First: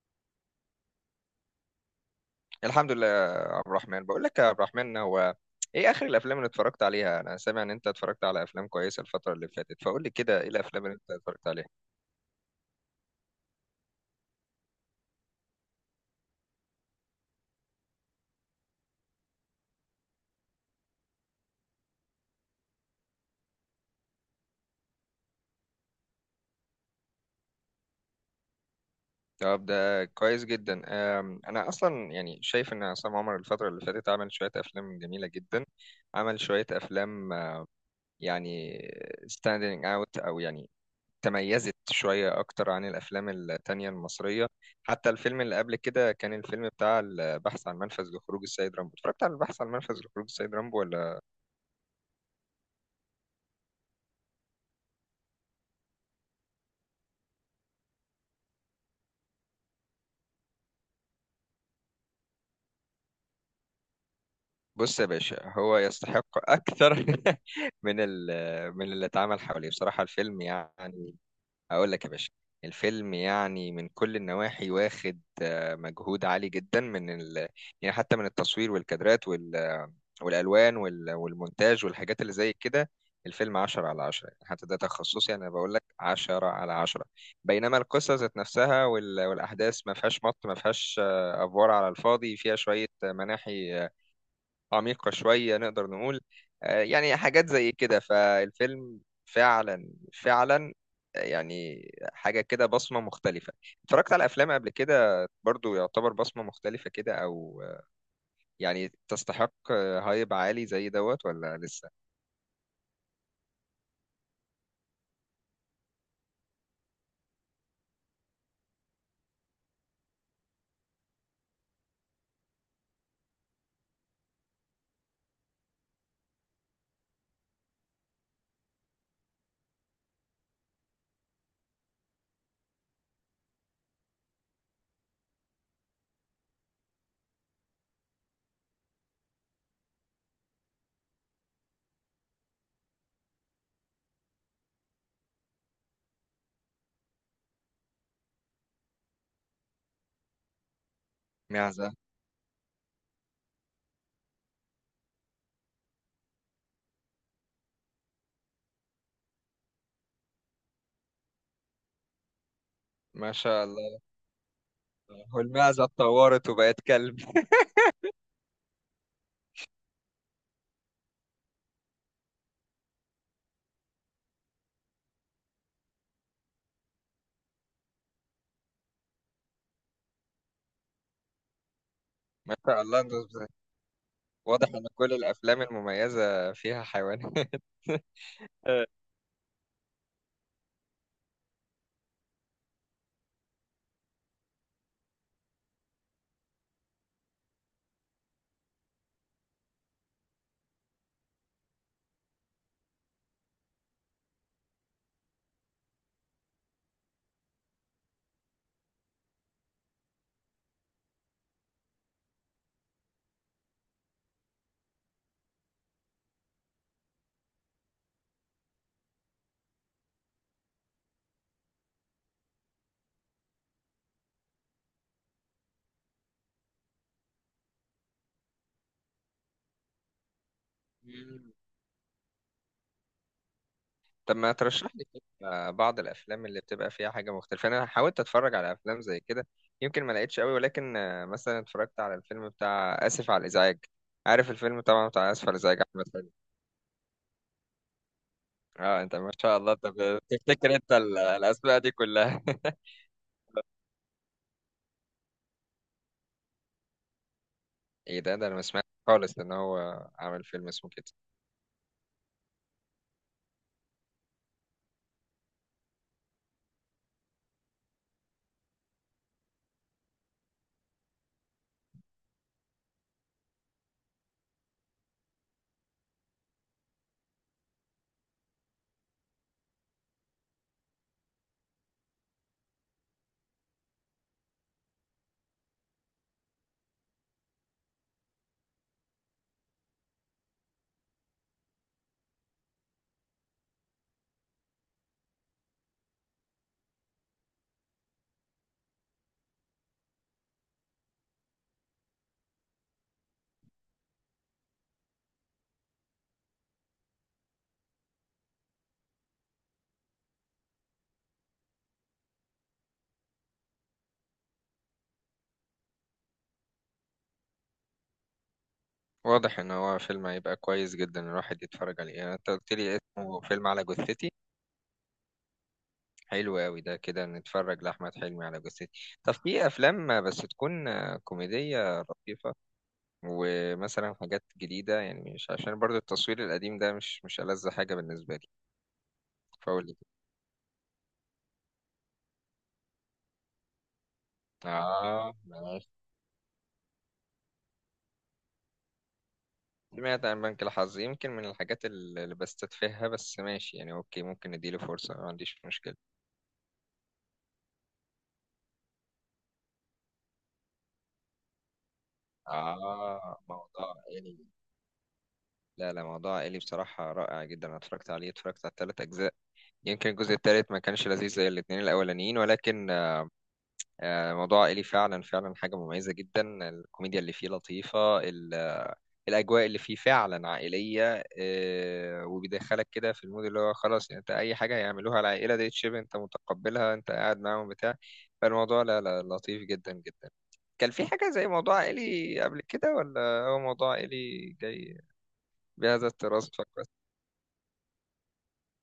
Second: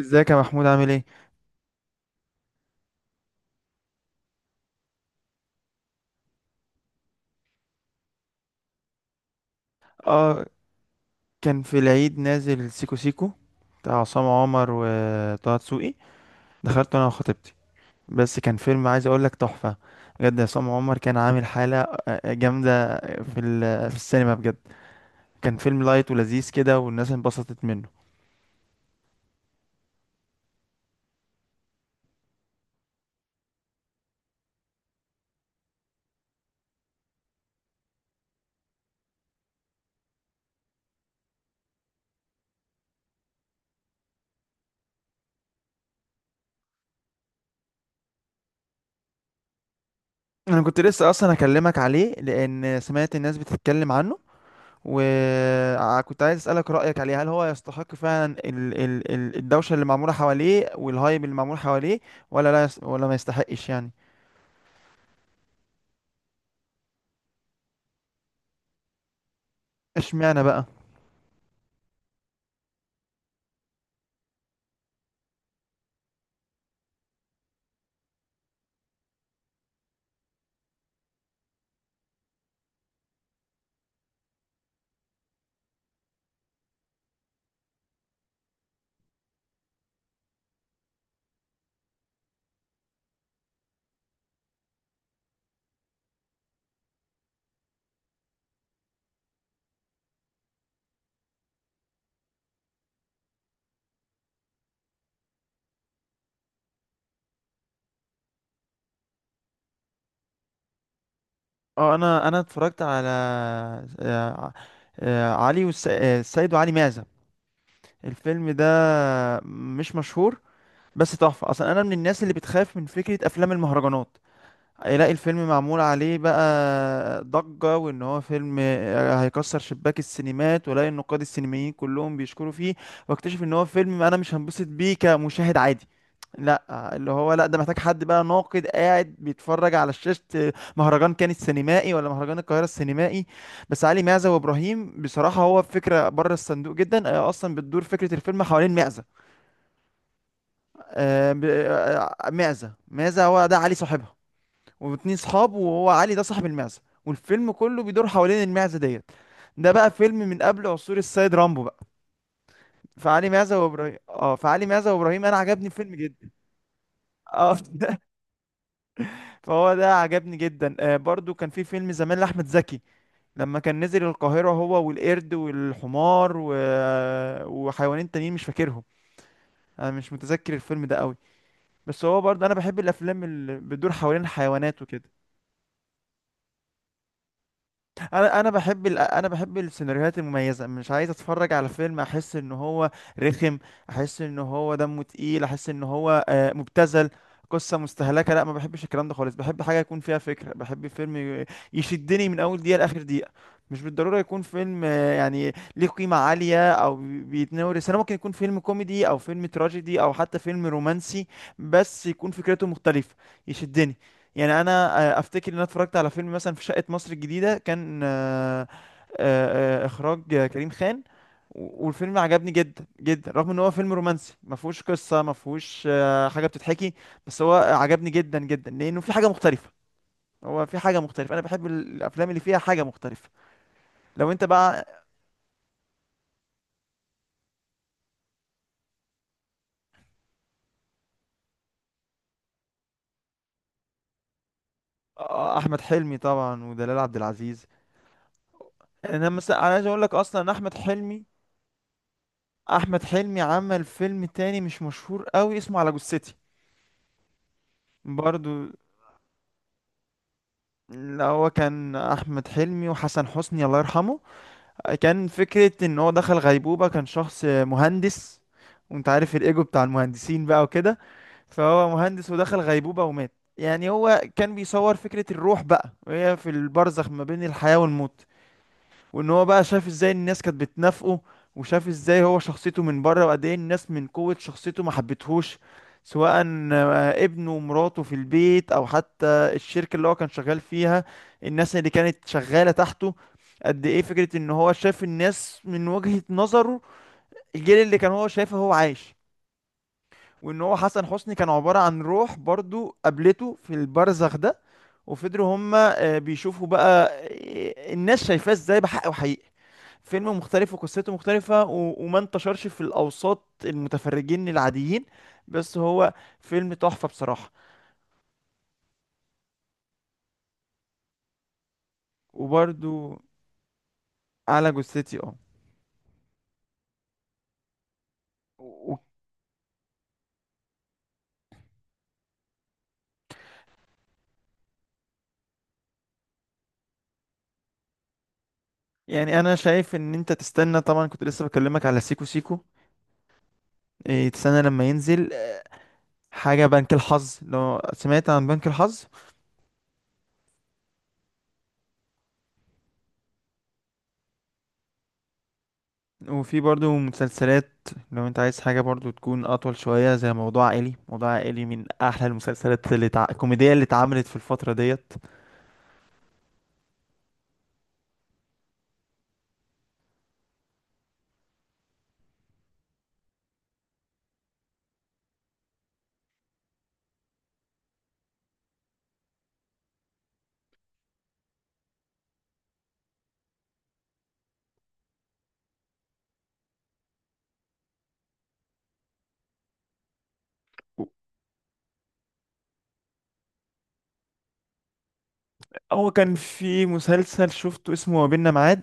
ازيك يا محمود؟ عامل ايه؟ الحمد لله يا عبد الرحمن. بقول لك يا عبد الرحمن، هو ايه اخر الافلام اللي اتفرجت عليها؟ انا سامع ان انت اتفرجت على افلام كويسه الفتره اللي فاتت، فقول لي كده اه ايه الافلام اللي انت اتفرجت كان عليها. في العيد نازل سيكو سيكو، بتاع عصام عمر وطه دسوقي. دخلته انا وخطيبتي، بس كان فيلم، عايز اقول لك، تحفة بجد. عصام عمر كان عامل حالة جامدة في السينما بجد. كان فيلم لايت ولذيذ كده، والناس انبسطت منه. طب ده كويس جدا. انا اصلا يعني شايف ان عصام عمر الفتره اللي فاتت عمل شويه افلام جميله جدا. عمل شويه افلام يعني standing out، او يعني تميزت شوية أكتر عن الأفلام التانية المصرية. حتى الفيلم اللي قبل كده، كان الفيلم بتاع البحث عن منفذ لخروج السيد رامبو، اتفرجت على البحث عن منفذ لخروج السيد رامبو كنت لسه ولا؟ اصلا اكلمك عليه، لان سمعت الناس بتتكلم عنه، وكنت عايز أسألك رأيك عليه، هل هو يستحق فعلا الدوشة اللي معمولة حواليه، والهايب اللي معمول حواليه، ولا لا يس... ولا ما يستحقش يعني؟ بص يا باشا، هو يستحق أكتر من ال... من اللي اتعمل حواليه بصراحة الفيلم اشمعنى بقى؟ يعني. أقول لك يا باشا، الفيلم يعني من كل النواحي واخد مجهود عالي جدا من ال... يعني حتى من التصوير والكادرات والالوان والمونتاج والحاجات اللي زي كده. الفيلم 10 على 10 يعني، حتى ده تخصصي انا بقول لك 10 على 10. بينما القصه ذات نفسها والاحداث ما فيهاش مط، ما فيهاش افوار على الفاضي، فيها شويه مناحي عميقه شويه نقدر نقول. يعني حاجات زي كده فالفيلم، فعلا فعلا يعني حاجه كده بصمه مختلفه. اتفرجت على افلام قبل كده برضو يعتبر بصمه مختلفه كده، او يعني تستحق هايب عالي زي دوت ولا لسه؟ اه انا اتفرجت على آه، علي والس... آه، السيد وعلي معزة. الفيلم ده مش مشهور، بس تحفة. اصلا انا من الناس اللي بتخاف من فكرة افلام المهرجانات، هيلاقي الفيلم معمول عليه بقى ضجة، وان هو فيلم هيكسر شباك السينمات، ولاقي النقاد السينمائيين كلهم بيشكروا فيه، واكتشف ان هو فيلم انا مش هنبسط بيه كمشاهد عادي. لا، اللي هو لا، ده محتاج حد بقى ناقد، قاعد بيتفرج على شاشة مهرجان كان السينمائي، ولا مهرجان القاهرة السينمائي. بس علي معزة وابراهيم بصراحة، هو فكرة بره الصندوق جدا. اصلا بتدور فكرة الفيلم حوالين معزة. معزة. معزة، هو ده علي صاحبها، واتنين صحاب، وهو علي ده صاحب المعزة، والفيلم كله بيدور حوالين المعزة ديت. ده بقى فيلم من قبل عصور السيد رامبو بقى. ما شاء الله. فعلي معزة وابراهيم انا هو عجبني المعزة الفيلم جدا. اتطورت وبقت كلب؟ اه فهو ده عجبني جدا. برضو كان في فيلم زمان لاحمد زكي، لما كان نزل القاهرة هو والقرد والحمار وحيوانين تانيين مش فاكرهم. انا مش متذكر الفيلم ده قوي، بس هو برضه انا ما بحب شاء الله. الافلام اللي بتدور حوالين واضح الحيوانات ان وكده. كل الافلام المميزة فيها حيوانات. انا بحب السيناريوهات المميزه. مش عايز اتفرج على فيلم احس ان هو رخم، احس ان هو دمه تقيل، احس ان هو مبتذل، قصه مستهلكه. لا، ما بحبش الكلام ده خالص. بحب حاجه يكون فيها فكره، بحب فيلم يشدني من اول دقيقه لاخر دقيقه. مش بالضروره يكون فيلم يعني ليه قيمه عاليه، او بيتناول، انا ممكن يكون فيلم كوميدي، او فيلم تراجيدي، او حتى فيلم رومانسي، بس يكون فكرته مختلفه، يشدني. يعني انا افتكر ان انا اتفرجت على فيلم مثلا في شقة مصر الجديدة، كان اخراج كريم خان، والفيلم عجبني جدا جدا، رغم ان هو فيلم رومانسي، ما فيهوش قصة، ما فيهوش حاجة بتتحكي، بس هو عجبني جدا جدا لانه في حاجة مختلفة. هو في حاجة مختلفة. انا مم. بحب الافلام اللي فيها حاجة مختلفة. لو طب انت ما بقى. ترشح لي كده بعض الافلام اللي بتبقى فيها حاجة مختلفة. انا حاولت اتفرج على افلام زي كده، يمكن ما لقيتش قوي، ولكن مثلا اتفرجت على الفيلم بتاع اسف على الازعاج. عارف الفيلم طبعا، بتاع اسف على الازعاج احمد احمد حلمي حلمي. طبعا، ودلال عبد العزيز. اه انت ما شاء الله انا انت، عايز اقول لك اصلا إن احمد بتفتكر انت حلمي، الاسماء دي كلها؟ احمد حلمي عمل فيلم تاني مش مشهور قوي، اسمه على جثتي ايه ده؟ ده انا ما برضو. سمعت خالص ان هو عمل فيلم اسمه كده. لا، هو كان احمد حلمي وحسن حسني الله يرحمه. كان فكره ان هو دخل غيبوبه، كان شخص مهندس، وانت عارف الايجو بتاع المهندسين بقى وكده، فهو مهندس ودخل غيبوبه ومات. يعني هو كان بيصور فكره الروح بقى وهي في البرزخ ما بين الحياه والموت، وان هو بقى شاف ازاي الناس كانت بتنافقه، وشاف ازاي هو شخصيته من بره، وقد ايه الناس من قوة شخصيته ما حبتهوش، سواء ابنه ومراته في البيت، او حتى الشركة اللي هو كان شغال فيها، الناس اللي كانت شغالة تحته. قد ايه فكرة ان هو شاف الناس من وجهة نظره، الجيل اللي كان هو شايفه هو عايش، وان هو حسن حسني كان عبارة عن روح برضو، قابلته في البرزخ ده، وفضلوا هما بيشوفوا بقى الناس شايفاه ازاي بحق وحقيقة. فيلم مختلف وقصته مختلفة، وما انتشرش في الأوساط المتفرجين العاديين، بس هو فيلم تحفة بصراحة. واضح ان هو فيلم هيبقى كويس جدا الواحد يتفرج عليه. يعني انت قلت وبرضو لي اسمه فيلم على جثتي؟ على جثتي، اه. حلو قوي. ده كده نتفرج لاحمد حلمي على و... جثتي. و- طب في افلام بس تكون كوميديه لطيفه، ومثلا حاجات جديده؟ يعني مش عشان برضو التصوير القديم ده، مش مش ألذ حاجه بالنسبه لي. يعني أنا فقول لي شايف كده. إن أنت تستنى، طبعا كنت لسه بكلمك على سيكو سيكو. إيه تستنى لما ينزل اه ماشي. حاجة بنك الحظ، لو سمعت عن بنك الحظ. سمعت عن بنك الحظ، يمكن من الحاجات اللي بستتفهها، بس ماشي يعني اوكي، ممكن اديله فرصه ما عنديش مشكله. وفي برضو مسلسلات، لو أنت عايز حاجة برضو تكون أطول شوية، زي موضوع عائلي. موضوع عائلي من أحلى المسلسلات آه الكوميدية اللي موضوع اتعملت في إلي. الفترة ديت. لا، لا، موضوع إلي بصراحة رائع جدا. أنا اتفرجت عليه، اتفرجت على الثلاث أجزاء. يمكن الجزء الثالث ما كانش لذيذ زي الاتنين الأولانيين، ولكن موضوع إلي فعلا فعلا حاجة مميزة جدا. الكوميديا اللي فيه لطيفة، الأجواء اللي فيه فعلا عائلية، وبيدخلك كده في المود، اللي هو خلاص يعني أنت أي حاجة يعملوها العائلة دي تشيب أنت متقبلها، أنت قاعد معاهم بتاع. فالموضوع لا، لا، لطيف جدا جدا. كان في حاجة زي موضوع إلي قبل كده ولا هو موضوع إلي جاي بهذا هو كان التراث في فقط؟ مسلسل شفته اسمه ما بيننا معاد،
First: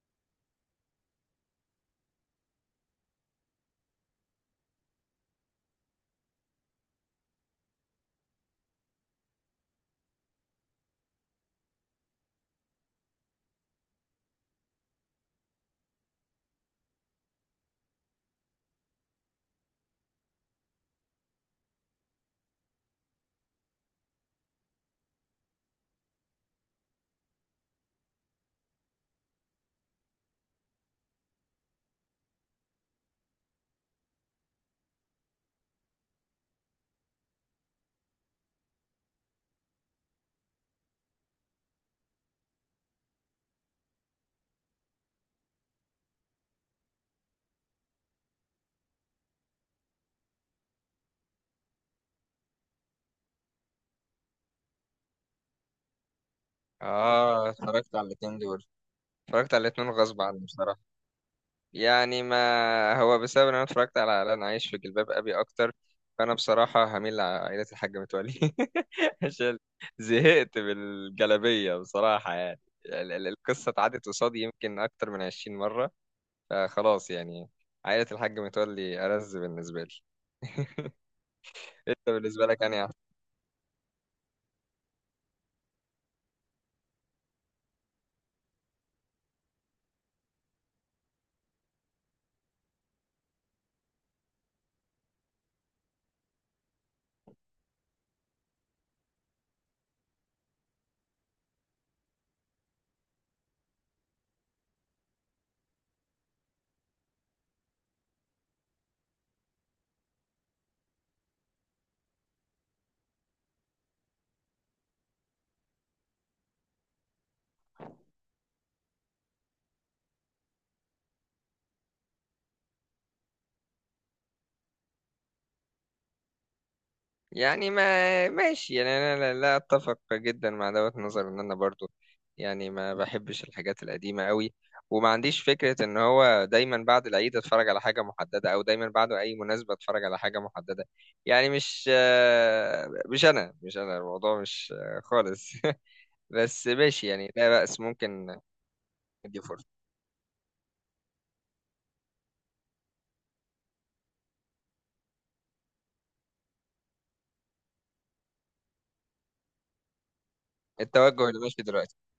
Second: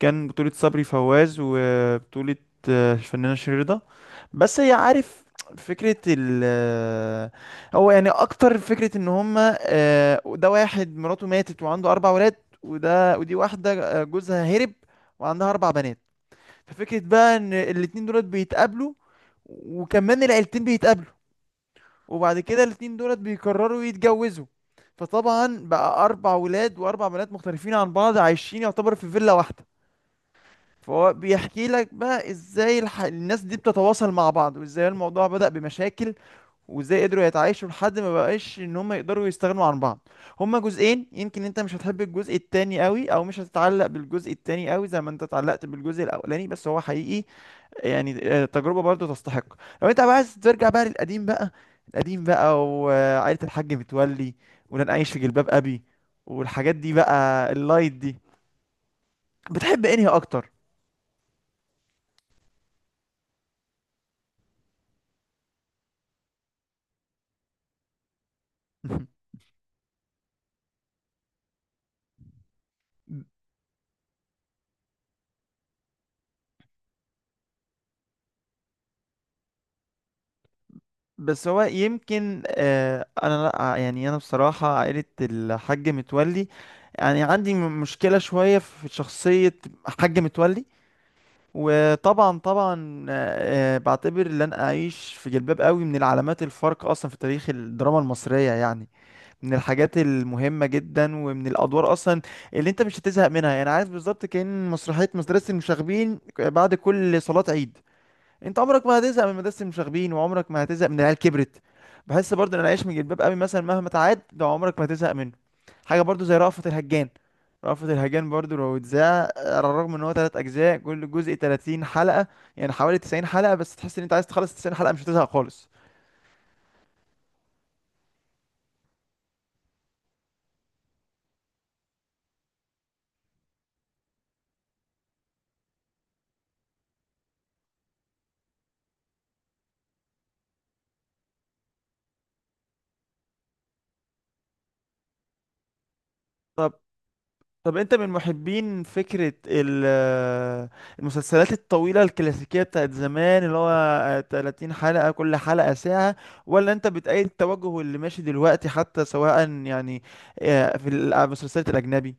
كان بطولة صبري فواز، وبطولة الفنانة شيرين. بس هي عارف، فكرة ال آه، هو يعني أكتر، فكرة إن هما ده واحد مراته ماتت وعنده أربع ولاد، ودي واحدة جوزها هرب وعندها أربع بنات. ففكرة بقى إن الاتنين دولت بيتقابلوا، وكمان العيلتين بيتقابلوا، وبعد كده الاتنين دولت بيقرروا يتجوزوا. فطبعا بقى اربع ولاد واربع بنات مختلفين عن بعض، عايشين يعتبر في فيلا واحده. فهو بيحكي لك بقى ازاي الناس دي بتتواصل مع بعض، وازاي الموضوع بدأ بمشاكل، وازاي قدروا يتعايشوا لحد ما بقاش ان هم يقدروا يستغنوا عن بعض. هما جزئين. يمكن انت مش هتحب الجزء التاني قوي، او مش هتتعلق بالجزء التاني قوي زي ما انت اتعلقت بالجزء الاولاني، بس هو حقيقي يعني تجربة برضو تستحق. لو انت بقى عايز ترجع بقى للقديم بقى، القديم بقى، وعائلة الحاج متولي، ولن أعيش في جلباب أبي، والحاجات دي اه بقى اللايت اتفرجت على دي. الاتنين دول، اتفرجت على بتحب الاتنين انهي غصب عني أكتر؟ بصراحة. يعني ما هو بسبب ان انا اتفرجت على لن عايش في جلباب ابي اكتر، فانا بصراحة هميل لعائلة الحاج متولي عشان زهقت بالجلابية بصراحة يعني. القصة اتعدت قصادي يمكن اكتر من 20 مرة، فخلاص يعني عائلة الحاج متولي ألذ بالنسبة لي. بس هو انت يمكن، بالنسبة لك يعني. أنا لأ، يعني أنا بصراحة عائلة الحاج متولي، يعني عندي مشكلة شوية في شخصية حاج متولي. وطبعا طبعا، بعتبر ان انا اعيش في جلباب قوي من العلامات الفارقه اصلا في تاريخ الدراما المصريه يعني، من الحاجات المهمة جدا، ومن الأدوار أصلا اللي أنت مش هتزهق منها، يعني عارف بالظبط، كأن مسرحية مدرسة المشاغبين بعد كل صلاة عيد، أنت عمرك ما هتزهق من مدرسة المشاغبين، وعمرك ما هتزهق من العيال كبرت. بحس برضه إن العيش من جلباب أبي مثلا مهما تعاد ده، عمرك ما هتزهق منه. حاجة برضه زي رأفت الهجان، رأفت الهجان برضه لو اتذاع، على الرغم إن هو تلات أجزاء، كل جزء 30 حلقة، يعني حوالي 90 حلقة، بس تحس إن أنت عايز تخلص 90 حلقة مش هتزهق خالص. يعني ما ماشي. يعني انا لا اتفق جدا مع دوت نظر، ان انا برضو يعني ما بحبش الحاجات القديمه قوي، وما عنديش فكره ان هو دايما بعد العيد اتفرج على حاجه محدده، او دايما بعد اي مناسبه اتفرج على حاجه محدده. يعني مش آه، مش انا مش انا الموضوع مش خالص. بس ماشي يعني لا طب بأس، انت من ممكن محبين فكرة ادي فرصه. المسلسلات الطويلة الكلاسيكية بتاعت زمان، اللي هو 30 حلقة كل حلقة ساعة، ولا انت بتأيد التوجه اللي ماشي دلوقتي حتى، سواء يعني اه، في التوجه اللي ماشي المسلسلات دلوقتي، الأجنبي؟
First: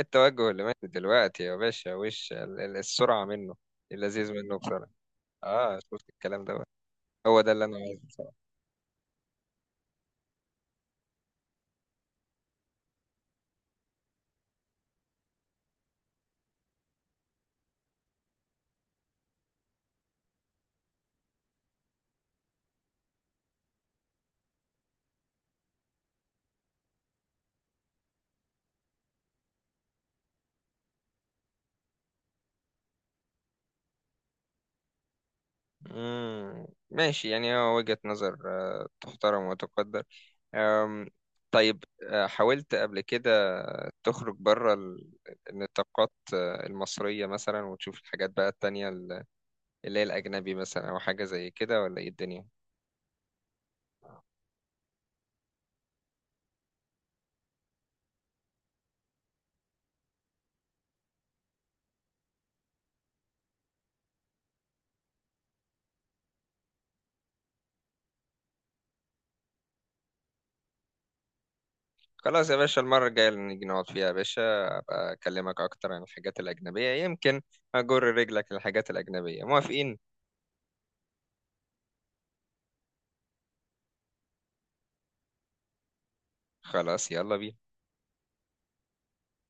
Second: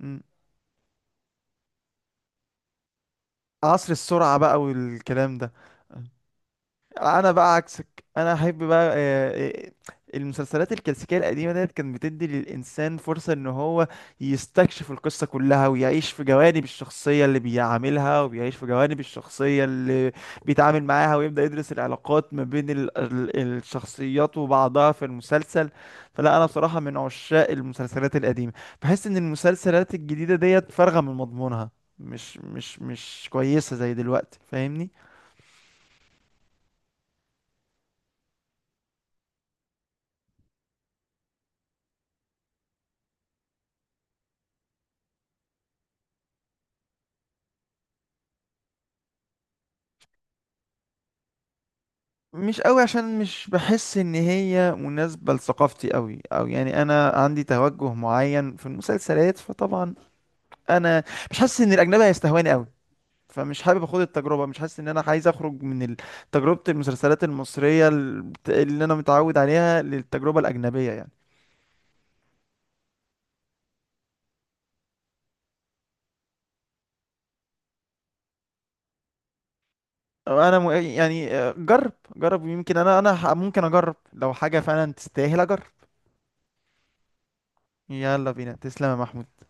مم. اللي ماشي دلوقتي يا باشا وش السرعه منه، عصر اللذيذ السرعة منه بقى بسرعه. والكلام ده. اه شفت الكلام ده؟ انا هو ده بقى اللي انا عايزه عكسك، انا بصراحه. احب بقى، المسلسلات الكلاسيكيه القديمه ديت كانت بتدي للانسان فرصه ان هو يستكشف القصه كلها، ويعيش في جوانب الشخصيه اللي بيعاملها، وبيعيش في جوانب الشخصيه اللي بيتعامل معاها، ويبدا يدرس العلاقات ما بين الشخصيات وبعضها في المسلسل. فلا، انا بصراحه من عشاق المسلسلات القديمه، بحس ان المسلسلات الجديده ديت فارغه من مضمونها، مش كويسه زي دلوقتي، فاهمني؟ ماشي، يعني هو وجهة نظر تحترم وتقدر. أم، طيب، حاولت قبل كده تخرج بره النطاقات المصرية مثلا وتشوف الحاجات بقى التانية اللي هي الأجنبي مثلا، أو حاجة زي كده، ولا إيه الدنيا؟ مش قوي، عشان مش بحس ان هي مناسبة لثقافتي قوي، او يعني انا عندي توجه معين في المسلسلات، فطبعا انا مش حاسس ان الاجنبي هيستهواني قوي، فمش حابب اخد التجربة، مش حاسس ان انا عايز اخرج من تجربة المسلسلات المصرية اللي انا متعود عليها للتجربة الاجنبية يعني. خلاص يا باشا، المرة الجاية اللي نيجي نقعد فيها يا باشا، أبقى أكلمك أكتر عن الحاجات الأجنبية. يمكن أجر رجلك للحاجات الأجنبية، موافقين؟ يعني جرب جرب، يمكن ممكن اجرب لو حاجة فعلا تستاهل اجرب. خلاص يلا بينا. يلا بينا، تسلم يا محمود.